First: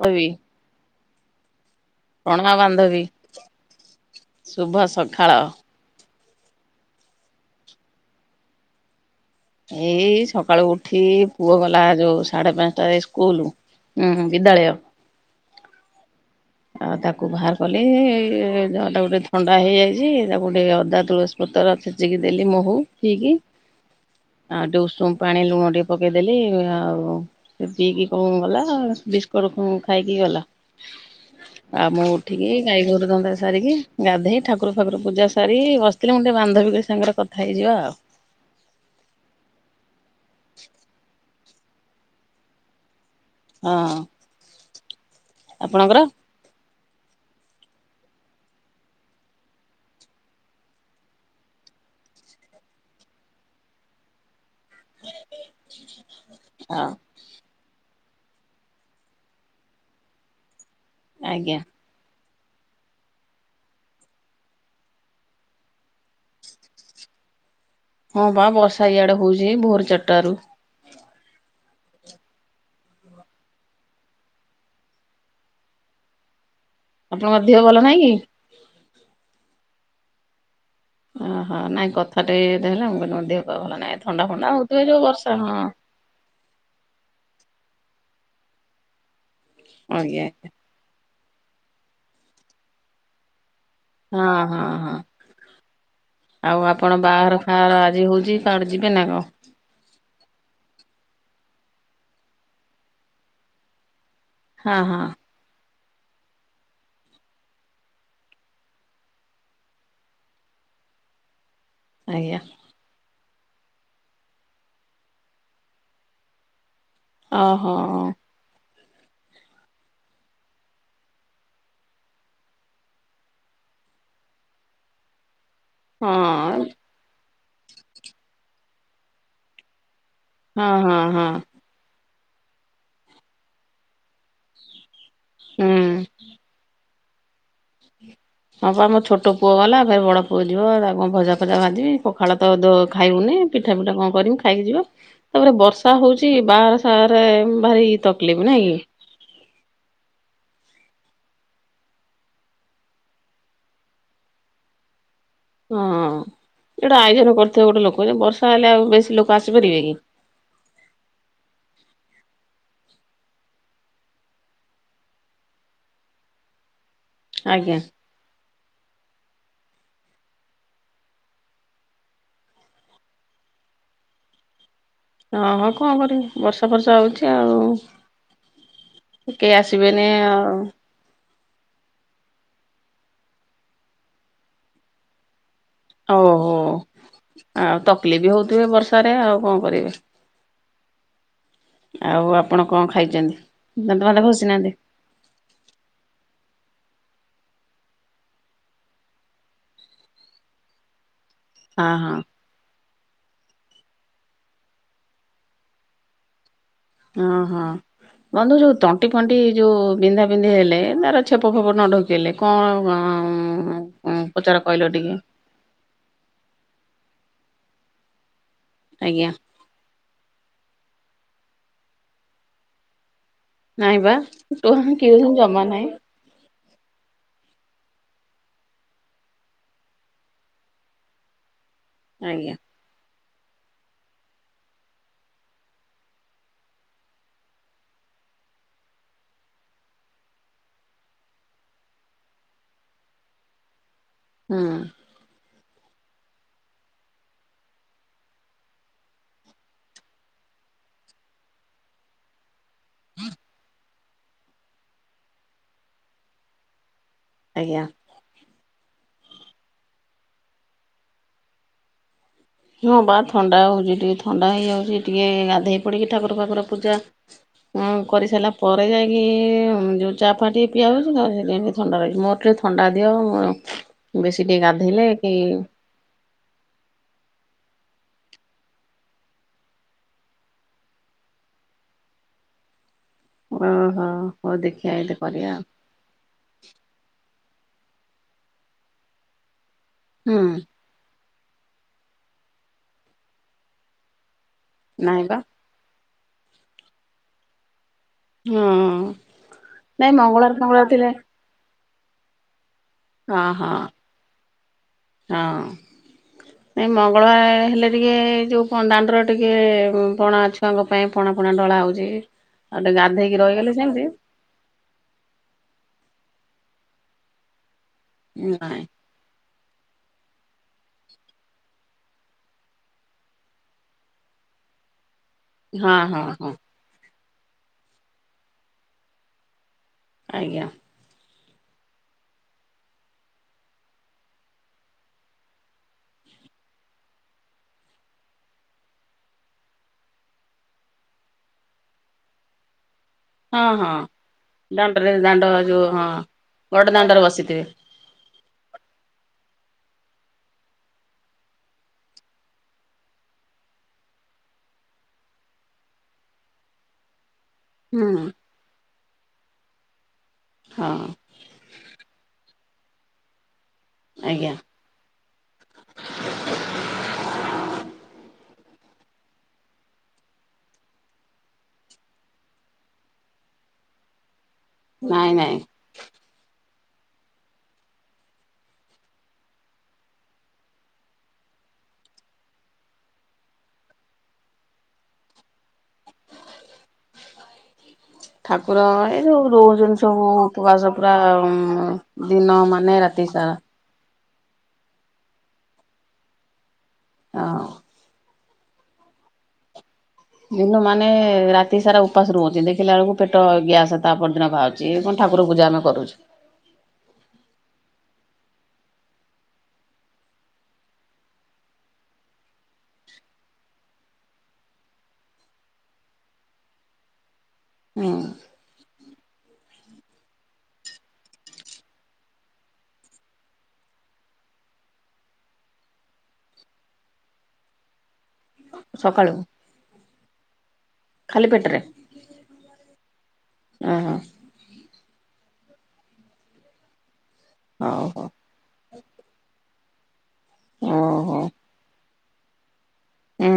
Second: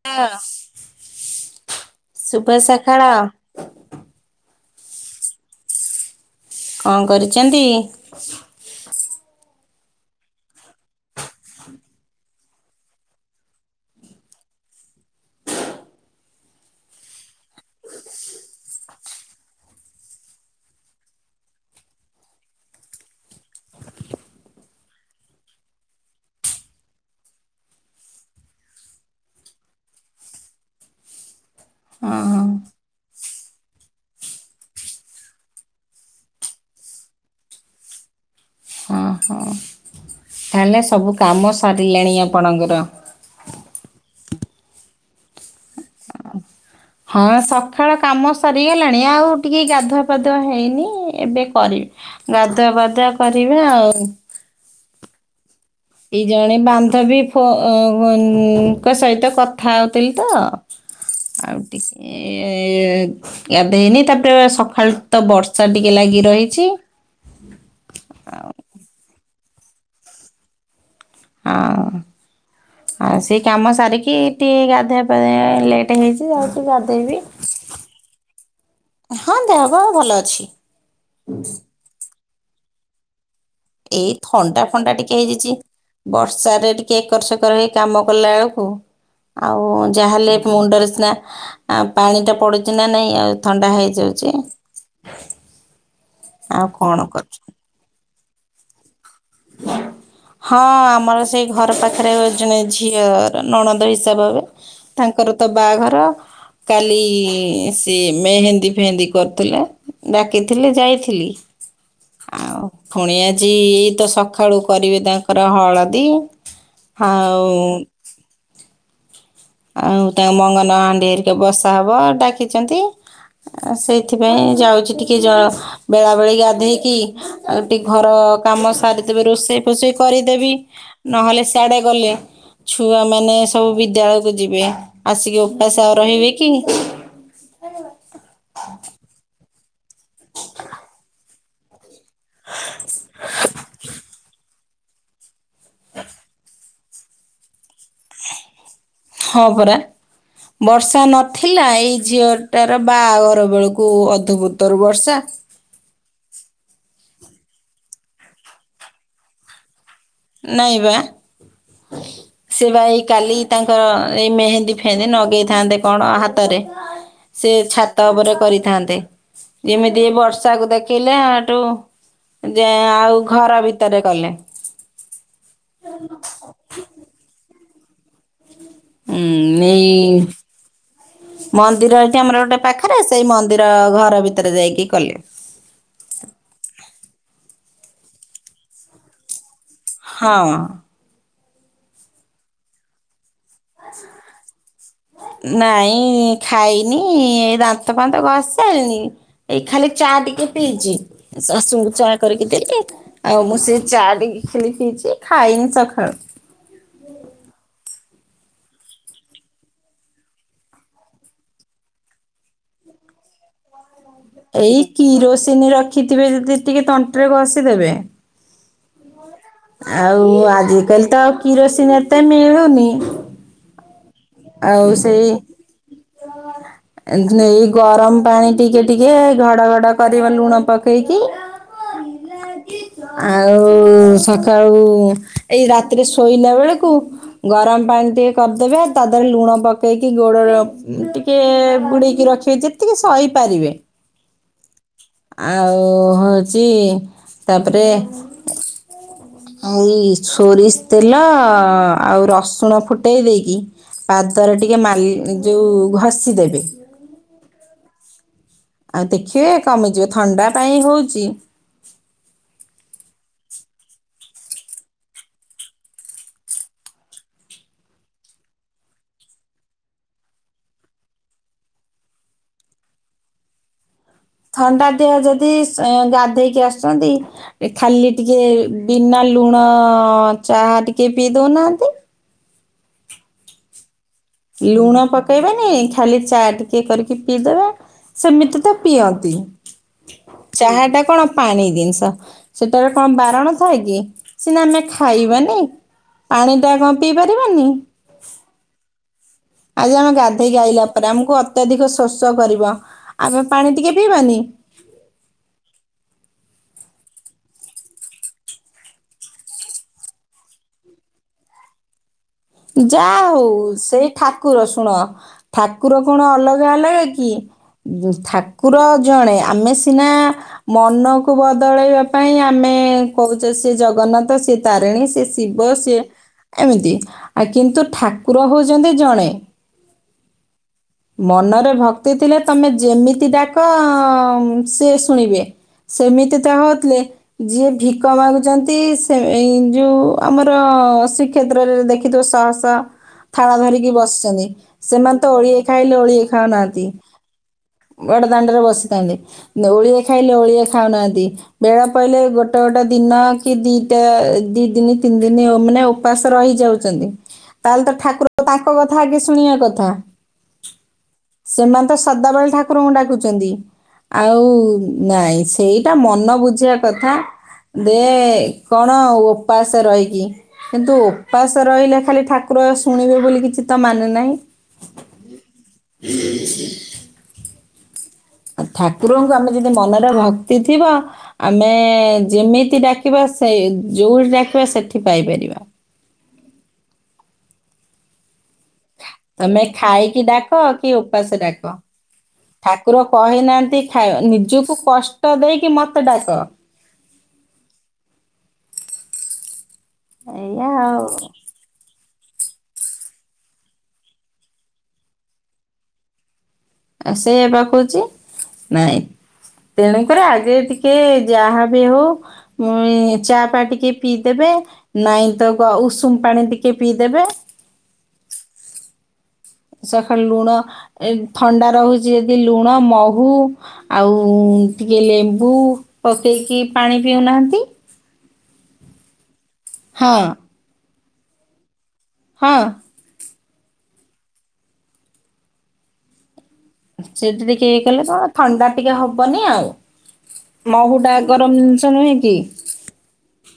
ଓ ବି। ଶୁଭ ରଣ ସକାଳ ବାନ୍ଦବି। ଶୁଭ ସଖାଳ। କଣ କରିଚନ୍ତି। ଏଇ ସକାଳୁ ଉଠି ପୁଅ ଗଲା ଯୋଉ ସାଢେ ପାଞ୍ଚଟା ରେ ସ୍କୁଲ ହୁଁ ହୁଁ ବିଦାଳୟ। ଆଉ ତାକୁ ବାହାର କଲି। ଟାକୁ ଗୋଟେ ଥଣ୍ଡା ହେଇଯାଇଛି ତାକୁ ଟିକେ ଅଦା ତୁଳସୀ ପ ତର ଛେଚିକି ଦେଲି ମହୁ ଠିକି। ଆଉ ତ ଉଷୁମ ପାଣି ଲୁଣ ଟିକେ ପକେଇଦେଲି, ଆଉ ସେ ପିକି କଣ ଗଲା। ବିସ୍କୁଟ ଖାଇକି ଗଲା। ଆଉ ମୁଁ ଓହୋ ଉଠିକି ଗାଈ ଗୋରୁ ଦନ୍ତା ସାରିକି, ଗାଧେଇ ଠାକୁର ଫାକୁରୁ ପୂଜା ସାରିକି ବସିଥିଲି। ମୁଣ୍ଡ ବାନ୍ଧବୀଙ୍କ ସାଙ୍ଗରେ କଥା ହେଇଯିବା ଆଉ। ହଁ ହଁ। ତାହେଲେ ସବୁ କାମ ସାରିଲେଣି ଆପଣଙ୍କର। ହଁ ଆପଣଙ୍କର? ହଁ ସଖାଳ କାମ ସରିଗଲାଣି ଆଉ ଟିକେ ଗାଧୁଆ, ପାାଧୁଆ ହେଇନି ଏବେ କରିବି। ଗାଧୁଆ, ବାଧୁଆ କରିବା ଆଉ। [inaudible] ଏଇ ଜଣେ ହଉ ବାନ୍ଧବୀ ଫ-ଙ୍କ ସହିତ କଥା ହଉଥିଲି ତ। ଆଜ୍ଞା ଆଉ ଟିକେ। ଏ ଗାଧେଇନି ତାପରେ ସକାଳୁ ତ ବର୍ଷା ଟିକେ ଲାଗି ରହିଛି। ହଁ ବା ବର୍ଷା ଇଆଡେ ହଉଛି ଭୋର ଚାରଟାରୁ। ହ। ଆଉ ସେ କାମ ସାରିକି ଟିକେ ଗାଧୁଆ ପାଦୂଆ ଲେଟ୍ ହେଇଛି, ଆଉ। ଆପଣଙ୍କ ମଧ୍ୟ ଭଲ ନାଇଁ କି? ହଁ ଦେହ ବା ଭଲ ଅଛି। ଓହୋ। ନାଇଁ କଥା ଟେ ଏମିତି ହେଲା ମୁଁ କହିଲି ଦେହ ପା ଭଲ ନାହିଁ ଏଇ ଥଣ୍ଡା ହଉଥିବ ଫଣ୍ଡା ଯୋଉ ଟିକେ ବର୍ଷା ହେଇଯାଇଛି। ହଁ। ବର୍ଷ ରେ ଟିକେ ଏକର ସେକର ହେଇ। କାମ କଲାବେଳକୁ ଆଉ ଆଜ୍ଞା ଯାହାହେଲେ ଆଜ୍ଞା ମୁଣ୍ଡରେ ସିନା ଆ ପାଣିଟା ପଡୁଛି ନା ନାଇଁ ଆଉ ଥଣ୍ଡା ହେଇଯାଉଛି। ହଁ ହଁ ହଁ ଆଉ ଆପଣ କଣ ବାହାଘର କରୁଛୁ। ଫହାଘର ଆଜି ହଉଛି କାହାଆଡ଼େ ଯିବେ ନା କଣ? ହଁ ଆମର ସେଇ ଘର ପାଖରେ ଜଣେ ଝିଅର ନଣନ୍ଦ ହିସା ସାବ ହେବେ, ହଁ ହଁ ତାଙ୍କର ତ ବାହାଘର ର, କାଲି ସିଏ ମେହେନ୍ଦୀ ଫେହେନ୍ଦୀ କରୁଥିଲା ଡାକିଥିଲେ ଯାଇଥିଲି। ଆଜ୍ଞା ଆଉ ଫୁଣି ଆଜି ତ ସକା ଖାଳୁ କରିବେ ତାଙ୍କର ହଳଦୀ ଆଉ ଓହୋ ଆଉ ତାଙ୍କ ମଙ୍ଗନ ହାଣ୍ଡି ହେରିକା ବସା ହବ ଡାକିଛନ୍ତି ଆଉ ସେଇଥିପାଇଁ ଯାଉଛି ଟିକେ ଜ ହଁ ବେଳାବେଳି ଗାଧେଇକି ଆଉ ଟିକେ ଘର କାମ ସାରିଦେବେ ରୋଷେଇ ଫୋଷେଇ କରିଦେବି, ହଁ ହଁ ହଁ ନହେଲେ ସିଆଡେ ଗଲେ ଛୁଆମାନେ ସବୁ ବିଦ୍ୟାଳୟକୁ ଯିବେ ଆସିକି ଉପାସ ଆଉ ହୁଁ। ରହିବେ କି? ତଥାପି ବଡ଼ ପୁଅ ଯିବ ତାକୁ କଣ ଭଜା ଫଜା ଭାଜିବି ପଖାଳ ତ ଦ ଖାଇବୁନି, ପିଠା ପିଠା କଣ କରିମି ଖାଇକି ଯିବ ତାପରେ ବର୍ଷା ହଉଛି ବାହାଘର ସାହାଘରରେ ଭାରି ତକଲିଫ ନାଇଁକି? ହଁ ପରା। ବର୍ଷା ନଥିଲା, ଏଇ ଝିଅଟାର ବାହାଘର ବେଳକୁ ଅଧଭୁତରୁ ବର୍ଷା। ହଁ। ଯିଏ ଗୋଟେ ଆୟୋଜନ କରିଥିବ ଗୋଟେ ଲୋକ ଯେ, ବର୍ଷା ହେଲେ ଆଉ ବେଶୀ ଲୋକ ଆସିପାରିବେ କି? ନାଇଁ ବା। [unintelligible] ସେ ବା ଏଇ କାଲି ତାଙ୍କର ଏଇ ମେହେନ୍ଦୀ ଫେହେନ୍ଦୀ ନଗେଇଥାନ୍ତେ କଣ ହାତରେ ସେ ଆଜ୍ଞା ଛାତ ଉପରେ କରି ଥାନ୍ତେ। ଯେମିତି ଏ ବର୍ଷାକୁ ଦେଖିଲେ ହେଠୁ ଯେ ଆଉ ଘର ଭିତରେ କଲେ। ହଁ ହଁ କଣ କରିବି? ବର୍ଷା ଫର୍ଷା ହଉଛି ଆଉ। ହୁଁ କେହି ନେଇ ଆସିବେନି ଆଉ ମନ୍ଦିର ଏଠି ଆମର ଗୋଟେ ପାଖେରେ ସେଇ ମନ୍ଦିର ଘର ଭିତରେ ଯାଇକି କଲେ। ଓହୋ। ଆଉ ତକଲିଫ୍ ବି ହଉଥିବେ ବର୍ଷାରେ ଆଉ କଣ କରିବେ ହଁ। ଆଉ ଆପଣ କଣ ଖାଇଛନ୍ତି? ଦାନ୍ତ ଫାନ୍ତ ଘଷି ନାହାନ୍ତି ନାଇଁ ଖାଇନି ଏଇ ଦାନ୍ତ ଫାନ୍ତ ଘଷି ସାଇଲିଣି, ଏଇ ଖାଲି ଚା ଟିକେ ପିଇଚି। ଶାଶୂଙ୍କୁ ହଁ ଚା ହଁ। କରିକି ଦେଲି ଆଉ ମୁଁ ସେ ଚା ଟିକେ ଖାଲି ପିଇଚି, ଖାଇନି ସଖାଳୁ। ହଁ ହଁ। ବନ୍ଧୁ ଯୋଉ ତଣ୍ଟି ଫଣ୍ଟି ଯୋଉ ବିନ୍ଧା ବିନ୍ଧି ହେଲେ, ଧର ଛେପ ଫେପ ନ ଢ଼ୋକିହେଲେ କଣ କଣ ହଁ ମୁଁ ଏଇ କିରୋସିନି ରଖିଥିବେ ଯଦି ଟିକେ ତଣ୍ଟିରେ ଘଷିଦେବେ ଆଜ୍ଞା। ଆଉ ଆଜିକାଲି ତ ଆଉ କିରୋସିନି ଏତେ ମିଳୁନି ନାଇଁବା, ଟୋ ହା ଆଉ ହିଁ କିରୋସିନି ଜମା ନାହିଁ। ଏ ନେଇ ଗରମ ପାଣି ଟିକେ ଟିକେ ଘଡ ଘଡ କରିବ ଲୁଣ ପକେଇକି ଆଜ୍ଞା। ଆଉ ସକାଳୁ ଏଇ ରାତିରେ ଶୋଇଲା ବେଳକୁ ଗରମ ପାଣି ଟିକେ କରିଦେବେ ତାଧେରେ ଲୁଣ ପକେଇକି ଗୋଡର ଟିକେ ବୁଡ଼େଇକି ରଖିବେ ଯେତିକି ସହିପାରିବେ ହୁଁ। ଆଉ ହଉଛି ତାପରେ ଏଇ ସୋରିଷ ତେଲ ଆଉ ରସୁଣ ଫୁଟେଇ ଦେଇକି, ପାଦରେ ଟିକେ ମାଲି ଯୋଉ ଘଷି ଦେବେ। ଆଜ୍ଞା ଆଉ ଦେଖିବେ କମିଯିବ ଥଣ୍ଡା ପାଇଁ ହଉଛି। ହଁ ବା ଥଣ୍ଡା ହଉଛି ଟିକେ ଥଣ୍ଡା ହେଇଯାଉଛି ଟିକେ ଗାଧୋଇ ପଡିକି ଠାକୁର ପାଖୁର ପୂଜା ହଁ କରିସାରିଲା ପରେ ଯାଇକି ଯୋଉ ଚା ଫା ଟିକ ପିଆହଉଚି ତାପରେ ସେମିତି ଥଣ୍ଡା ରହିବ ଥଣ୍ଡା ଦିହ ଆଉ। ଥଣ୍ଡା ଦେହ ଯଦି ଗାଧେଇକି ଆସୁଛନ୍ତି ଖାଲି ଟିକେ ବିନା ଲୁଣ ଚାହା ଟିକେ ପିଇ ଦଉନାହାନ୍ତି। ଅ ହଁ। ଲୁଣ ପକେଇବେନି ଖାଲି ଚା ଟିକେ କରିକି ପିଇଦବେ। ସେମିତି ତ ପିଅନ୍ତି ହୁଁ ଚାହା ଟା କଣ ପାଣି ଜିନିଷ ସେଟାରେ କଣ ବାରଣ ଥାଏ କି ସିନା ଆମେ ନାଇଁ ବା ଖାଇବାନି। ପାଣି ଟା କଣ ପିଇ ପାରିବାନି। ହଁ। ଆଜି ନାଇଁ ଆମେ ମଙ୍ଗଳବାର ଗାଧେଇ ଆଇଲା ଫଙ୍ଗଳବାର ଥିଲେ ପରେ ଆମକୁ ଅତ୍ୟଧିକ ଶୋଷ କରିବ ହଁ ଆମ ହଁ ପାଣି ଟିକେ ପିଇବାନି। ହଁ ନାଇଁ ମଙ୍ଗଳାର ହେଲେ ଟିକେ ଯୋଉ ଦାଣ୍ଡର ଟିକେ ପଣା ଛୁଆଙ୍କ ପାଇଁ ପଣା ଫଣା ଢ଼ଳା ହଉଚି। ଯା ହଉ ସେଇ ଠାକୁର ଶୁଣ ଠାକୁ ଠାକୁର କଣ ଅଲଗା ଅଲଗା କି ଠାକୁର ନାଇଁ ଜଣେ। ଆମେ ସିନା ମନକୁ ବଦଳେଇବା ପାଇଁ ଆମେ କହୁଛେ ସେ ଜଗନ୍ନାଥ ସେ ତାରିଣୀ ସେ ଶି ଶିବ ହଁ ସିଏ ହଁ ହଁ ଏମିତି ଆ କିନ୍ତୁ ଠାକୁର ହଉଛନ୍ତି ଜଣେ। ଆଜ୍ଞା। ମନରେ ଭକ୍ତି ଥିଲେ ତମେ ଯେମିତି ଡାକ ସେ ଶୁଣିବେ। ସେମିତି ତ ହଉଥିଲେ ଯିଏ ଭିକ ମାଗୁଛନ୍ତି ସେ ଯୋଉ ଆମର ହଁ ଶ୍ରୀକ୍ଷେତ୍ରରେ ଦେଖିଥିବ ସହସହ। ଥାଳ ହଁ ଧରିକି ହଁ ବସିଛନ୍ତି ଦାଣ୍ଡରେ ସେମାନେ ତ ଦାଣ୍ଡ ଓଳିଏ ଯୋଉ ଖାଇଲେ ହଁ ଓଳିଏ ଖାଉନାହାନ୍ତି ବଡ଼ ଦାଣ୍ଡରେ ବସିଥିବେ ବଡ଼ ଦାଣ୍ଡରେ ବସିଥାନ୍ତି ଓଳିଏ ଖାଇଲେ ଓଳିଏ ଖାଉନାହାନ୍ତି ବେଳ ପଇଲେ ଗୋଟେ ଗୋଟେ ଦିନ କିଏ ଦିଟା ଦିନ ତିନି ଦିନ ମାନେ ଉପାସ ରହିଯାଉଛି। ତାହେଲେ ତ ହୁଁ ଠାକୁର ତାଙ୍କ କଥା ଆଗେ ଶୁଣିବା କଥା। ହଁ ସେମାନେ ତ ସଦାବେଳେ ଠାକୁରଙ୍କୁ ଡାକୁଛନ୍ତି। ଆଉ ଆଜ୍ଞା ନାଇଁ ସେଇଟା ମନ ବୁଝିବା କଥା ଯେ କଣ ଓପାସ ରହିକି କିନ୍ତୁ ଓପାସ ରହିଲେ ଖାଲି ଠାକୁର ଶୁଣିବେ ବୋଲି କିଛି ତ ମାନେ ନାହିଁ। ନାଇଁ ନାଇଁ। ଠାକୁରଙ୍କୁ ଆମେ ଯଦି ମନରେ ଭକ୍ତି ଥିବ ଆମେ ଯେମିତି ଡାକିବା। ସେଇ ଯୋଉଠି ଡାକିବେ ସେଠି ପାଇପାରିବା। ଠାକୁର ଏଇ ଯୋଉ ତମେ ରହୁଛନ୍ତି ଖାଇକି ସବୁ ଡାକ କି ଉପବାସ ପୁରା ଓପାସ ଦିନ ମାନେ ରାତି ସାରା। ନାହାନ୍ତି ଖାଇ ନିଜକୁ କଷ୍ଟ ଦେଇକି ମତେ ଡାକ। ଆଁ। ଏଇଆ ଦିନ ମାନେ ଆଉ ରାତି ସାରା ଉ ଉପାସ ରୁହନ୍ତି ଦେଖିଲା ବେଳକୁ ପେଟ ଗ୍ୟାସ ତା ପରଦିନ ବାହାରୁଛି ଏ ପୁଣି ଠାକୁର ପୂଜା ଆମେ କରୁଛୁ। ସେଇଆ ପା କହୁଛି। ତେଣୁକରି ଆଗେ ଟିକେ ଯାହା ବି ହଉ ଚା ପା ଟିକେ ପିଇଦେବେ। ନାଇଁ ତ ଉଷୁମ ପାଣି ଟିକେ ପିଇଦେବେ। ହୁଁ। ସକାଳୁ ଲୁଣ ଏ ଥଣ୍ଡା ରହୁଛି ଯଦି ଲୁଣ ମହୁ ଆଉ। ଟିକେ ଲେମ୍ବୁ ପକେଇକି ପାଣି ପିଉନାହାନ୍ତି। ସକାଳୁ। ହଁ। ଖାଲି ପେଟ ରେ। ହଁ, ଓ ହୋ! ଟେକି ଟେକି [inaudible] କଲେ ହଉ କଣ ହଉ ଥଣ୍ଡା ଟିକେ ହବନି ଆଉ। ମହୁ ଟା ଓହୋ ଗରମ ଜିନିଷ ନୁହେଁ କି? ହୁଁ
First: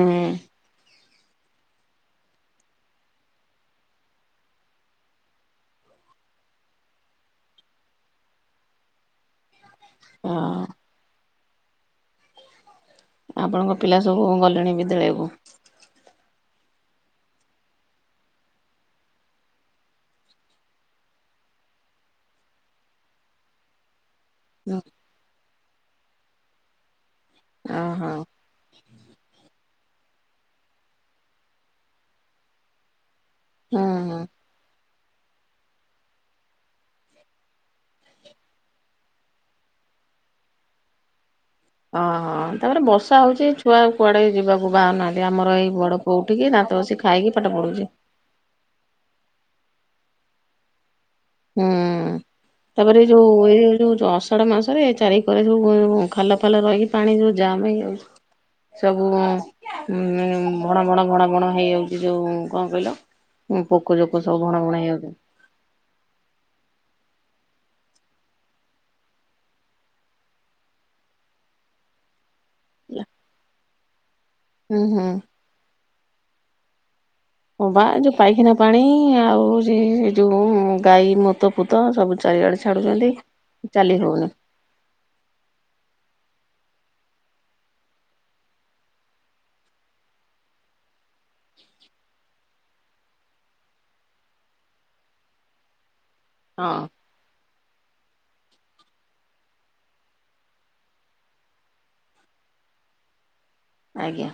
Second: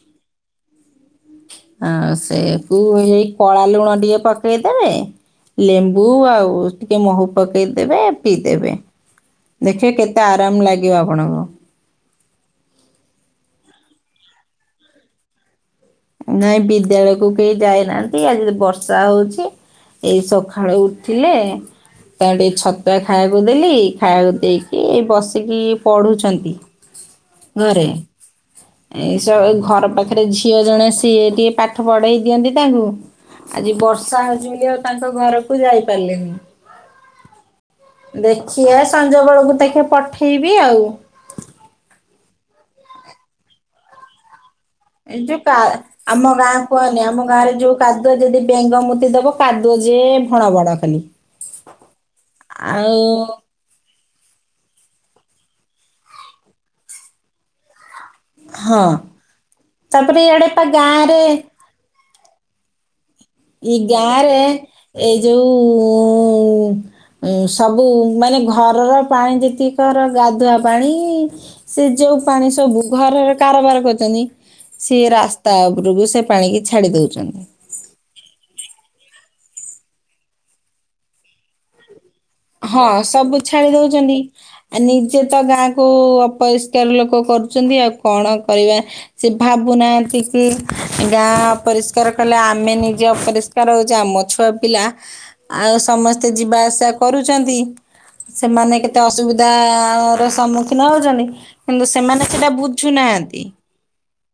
ହଁ ସେଇଆକୁ ହେଇ କଳା ଲୁଣ ଟିକେ ପକେଇଦେବେ। ଲେମ୍ବୁ ଆଉ ଟିକେ ମହୁ ପକେଇ ଦେବେ ପିଇଦେବେ। ଦେଖିବେ କେତେ ହ ଆରାମ ଲାଗିବ ଆପଣଙ୍କୁ। ଆପଣଙ୍କ ପିଲା ସବୁ କଣ ଗଲେଣି ବିଦ୍ୟାଳୟକୁ। ନାଇଁ ବିଦ୍ୟାଳୟକୁ କେହି ଯାଇନାହାନ୍ତି। ଆଜି ତ ବର୍ଷା ହଉଚି। ଏଇ ସଖାଳୁ ଉଠିଲେ ତାକୁ ଟିକେ ଛତୁଆ ଖାଇବାକୁ ଦେଲି। ଖାଇବାକୁ ଦେଇକି ଏ ବସିକି ପଢ଼ୁଛନ୍ତି। ଘରେ! ଓହୋ ଏସବୁ ଘର ପାଖରେ ଝିଅ ଜଣେ। ସିଏ ଟିକେ ପାଠ ପଢେଇ ଦିଅନ୍ତି। ତାଙ୍କୁ ଆଜି ହୁଁ ହୁଁ ବର୍ଷା ହଉଛି ବୋଲି ଆଉ ତାଙ୍କ ଘରକୁ ଯାଇପାରିଲେନି। ଦେଖିବା ସଞ୍ଜବେେଳକୁ ତାକୁ ପଠେଇବି ଆଉ। ଓହ ତାପରେ ବର୍ଷା ହଉଛି ଛୁଆ କୁଆଡେ ଯିବାକୁ ବାହାରୁ ଏ ନାହାନ୍ତି ଆମର ଯୋଉ ଏଇ ବଡ ପୁଅ ଆମ ଉଠିକି ଗାଁ ଦାନ୍ତ ଘଷି କୁହନି ଆମ ଖାଇକି ପାଠ ଗାଁରେ ଯୋଉ ପଢୁଛି କାଦୁଅ ଯଦି ବେଙ୍ଗ ମୁତି ଦବ। କାଦୁଅ ଯେ ଭଣ ବଡ ଖାଲି। ହୁଁ ଆଉ ତାପରେ ଏଇ ଯୋଉ ଏଇ ଯୋଉ ଅଷାଢ ମାସ। ଥରେ ଚାରି କରେ ଯୋଉ ଖାଲ ଫାଲ ରହିକି ପାଣି ଯୋଉ ଜାମ୍ ହେଇଯାଉଛି ହଁ ସବୁ। ହୁଁ ତାପରେ ଇଆଡ଼େ ପା ଭଣ ଭଣ ଗାଁରେ ଭଣ ଭଣ ହେଇଯାଉଛି ଯୋଉ କଣ କହିଲ। ଏଇ ପୋକ ଜୋକ ଗାଁରେ ସବୁ ଭଣ ଭଣ ଏଇ ହେଇଯାଉଛନ୍ତି ଯୋଉଁ ଉ ସବୁ ମାନେ ଘରର ପାଣି ଯେତିକି କର ଗାଧୁଆ ପାଣି ସେ ଯୋଉ ପାଣି ସବୁ ଘରରେ କାରବାର କରୁଛନ୍ତି ହୁଁ ସିଏ ରାସ୍ତା ଯୋଗୁଁରୁ ସେ ପାଣିକି ଛାଡ଼ି ଦଉଛନ୍ତି। ହ ବା ଯୋଉ ପାଇଖାନା ପାଣି ଆଉ ସେ ଯୋଉ ଗାଈ ମୁତ ପୁତ ସବୁ ଚାରିଆଡେ ହଁ ଛାଡୁଛନ୍ତି। ସବୁ ଛାଡି ଚାଲି ଦଉଛନ୍ତି ହଉନି ଆ ନିଜେ ତ ଗାଁକୁ ପରିଷ୍କାର ଲୋକ କରୁଛନ୍ତି ଆଉ କଣ କରିବା ସେ ଭାବୁନାହାନ୍ତି କି ଗାଁ ଅପରିଷ୍କାର କଲେ ଆମେ ନିଜେ ଅପରିଷ୍କାର ହଉଚେ ଆମ ଛୁଆ ପିଲା ଆଉ ସମସ୍ ଏତେ ଯିବା ହଁ ଆସିବା ହନ୍ତିି। ସେମାନେ କେତେ ଅସୁବିଧା ର ସମ୍ମୁଖୀନ ହଉଛନ୍ତି କିନ୍ତୁ ସେମାନେ ସେଟା ବୁଝୁନାହାଁ ହାଁନ୍ତି। ଆଜ୍ଞା।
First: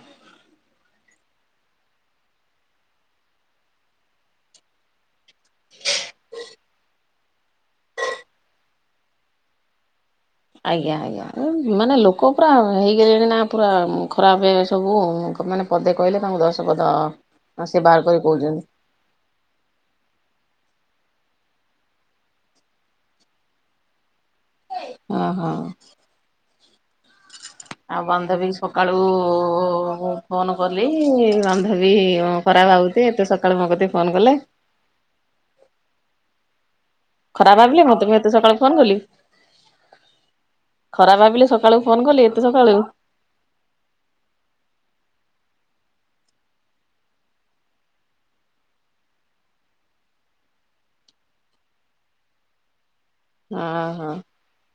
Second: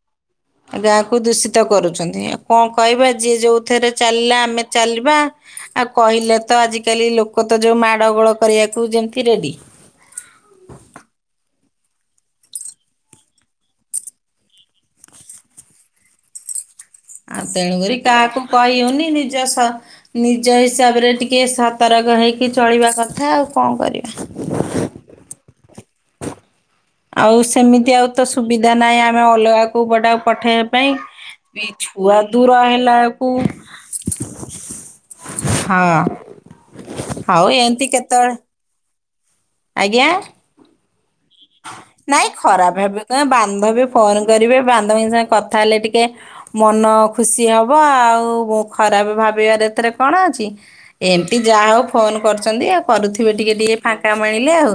ଗାଁକୁ ଦୂଷିତ କରୁଛନ୍ତି ଆଉ କଣ କହିବା ଯିଏ ଯୋଉଥିରେ ଚାଲିଲା ଆମେ ଚାଲିବା। ଆଉ କହିଲେ ତ ଆଜିକାଲି ଲୋକ ତ ଯୋଉ ମାଡ ଗୋଳ କରିବାକୁ ଯେମତି ରେଡି। ଆଜ୍ଞା ଆଜ୍ଞା ମାନେ ଲୋକ ପୁରା ହେଇଗଲେଣି ନା ପୁରା ଖରାପ ଏ ସବୁ। ଲୋକମାନେ ପଦେ କହେ ତାଙ୍କୁ ଦଶ ପଦ ଆଉ ସେ ତେଣୁକରି ବାହାର କରି କାହାକୁ କହୁଛନ୍ତି। କହି ହଉନି ନିଜ ସ ନି ନିଜ ହିସାବରେ ଟିକିଏ ସତର୍କ ହେଇକି ଚଳିବା କଥା ଆଉ କଣ କରିବା। ଅ ହ। ଆଉ। ସେମିତି ଆଉ ତ ସୁବିଧା ସକାଳୁ ନାହିଁ ଆମେ ଅଲଗା କଉ ପଟେ ଫୋନ ପଠେଇବା ପାଇଁଏ ଛୁଆ ଆଉ ଦୂର ହେଲା ଭାବୁଛି ଏତେ ବେଳକୁ ସକାଳୁ ମୋ କତିକି ଫୋନ କଲା। ହଁ। ହଉ ଖରାପ ଭାବିଲେ ଏମିତି ମତେ ମୁଁ ଏତେ କେତେବେଳେ ସକାଳୁ ଫୋନ କଲି। ଆଜ୍ଞା। ଖରାପ ଭାବିଲେ ସକାଳୁ ଫୋନ କଲି ନାଇଁ ଏତେ ଖରାପ ସକାଳୁ ଭାବିବି କଣ ବାନ୍ଧବୀ ଫୋନ କରିବେ ବାନ୍ଧବୀଙ୍କ ସାଙ୍ଗେ କଥା ହେଲେ ଟି କେ ମନ ଖୁସି ହବ ଆଉ ମୁଁ ଖରାପ ଭାବିବାର ଏଥିରେ କଣ ଅଛି। ଏମିତି ଯାହା ହଉ ଫୋନ କରୁଛନ୍ତି ଆଉ କରୁଥିବେ ଟିକେ ହଁ ଟିକେ ଫାଙ୍କା ହଁ। ମିଣିଲେ ଆଉ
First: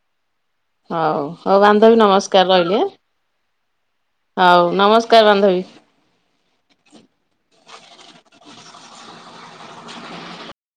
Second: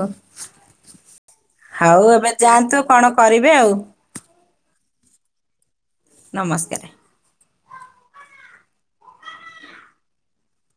ହଉ ହଉ ବାନ୍ଧବୀ ଏବେ ନମସ୍କାର ଯାଆନ୍ତୁ ରହିଲି କଣ କରିବେ ଆଉ ଆ ହଉ ନମସ୍କାର ବାନ୍ଧବୀ ନମସ୍କାର।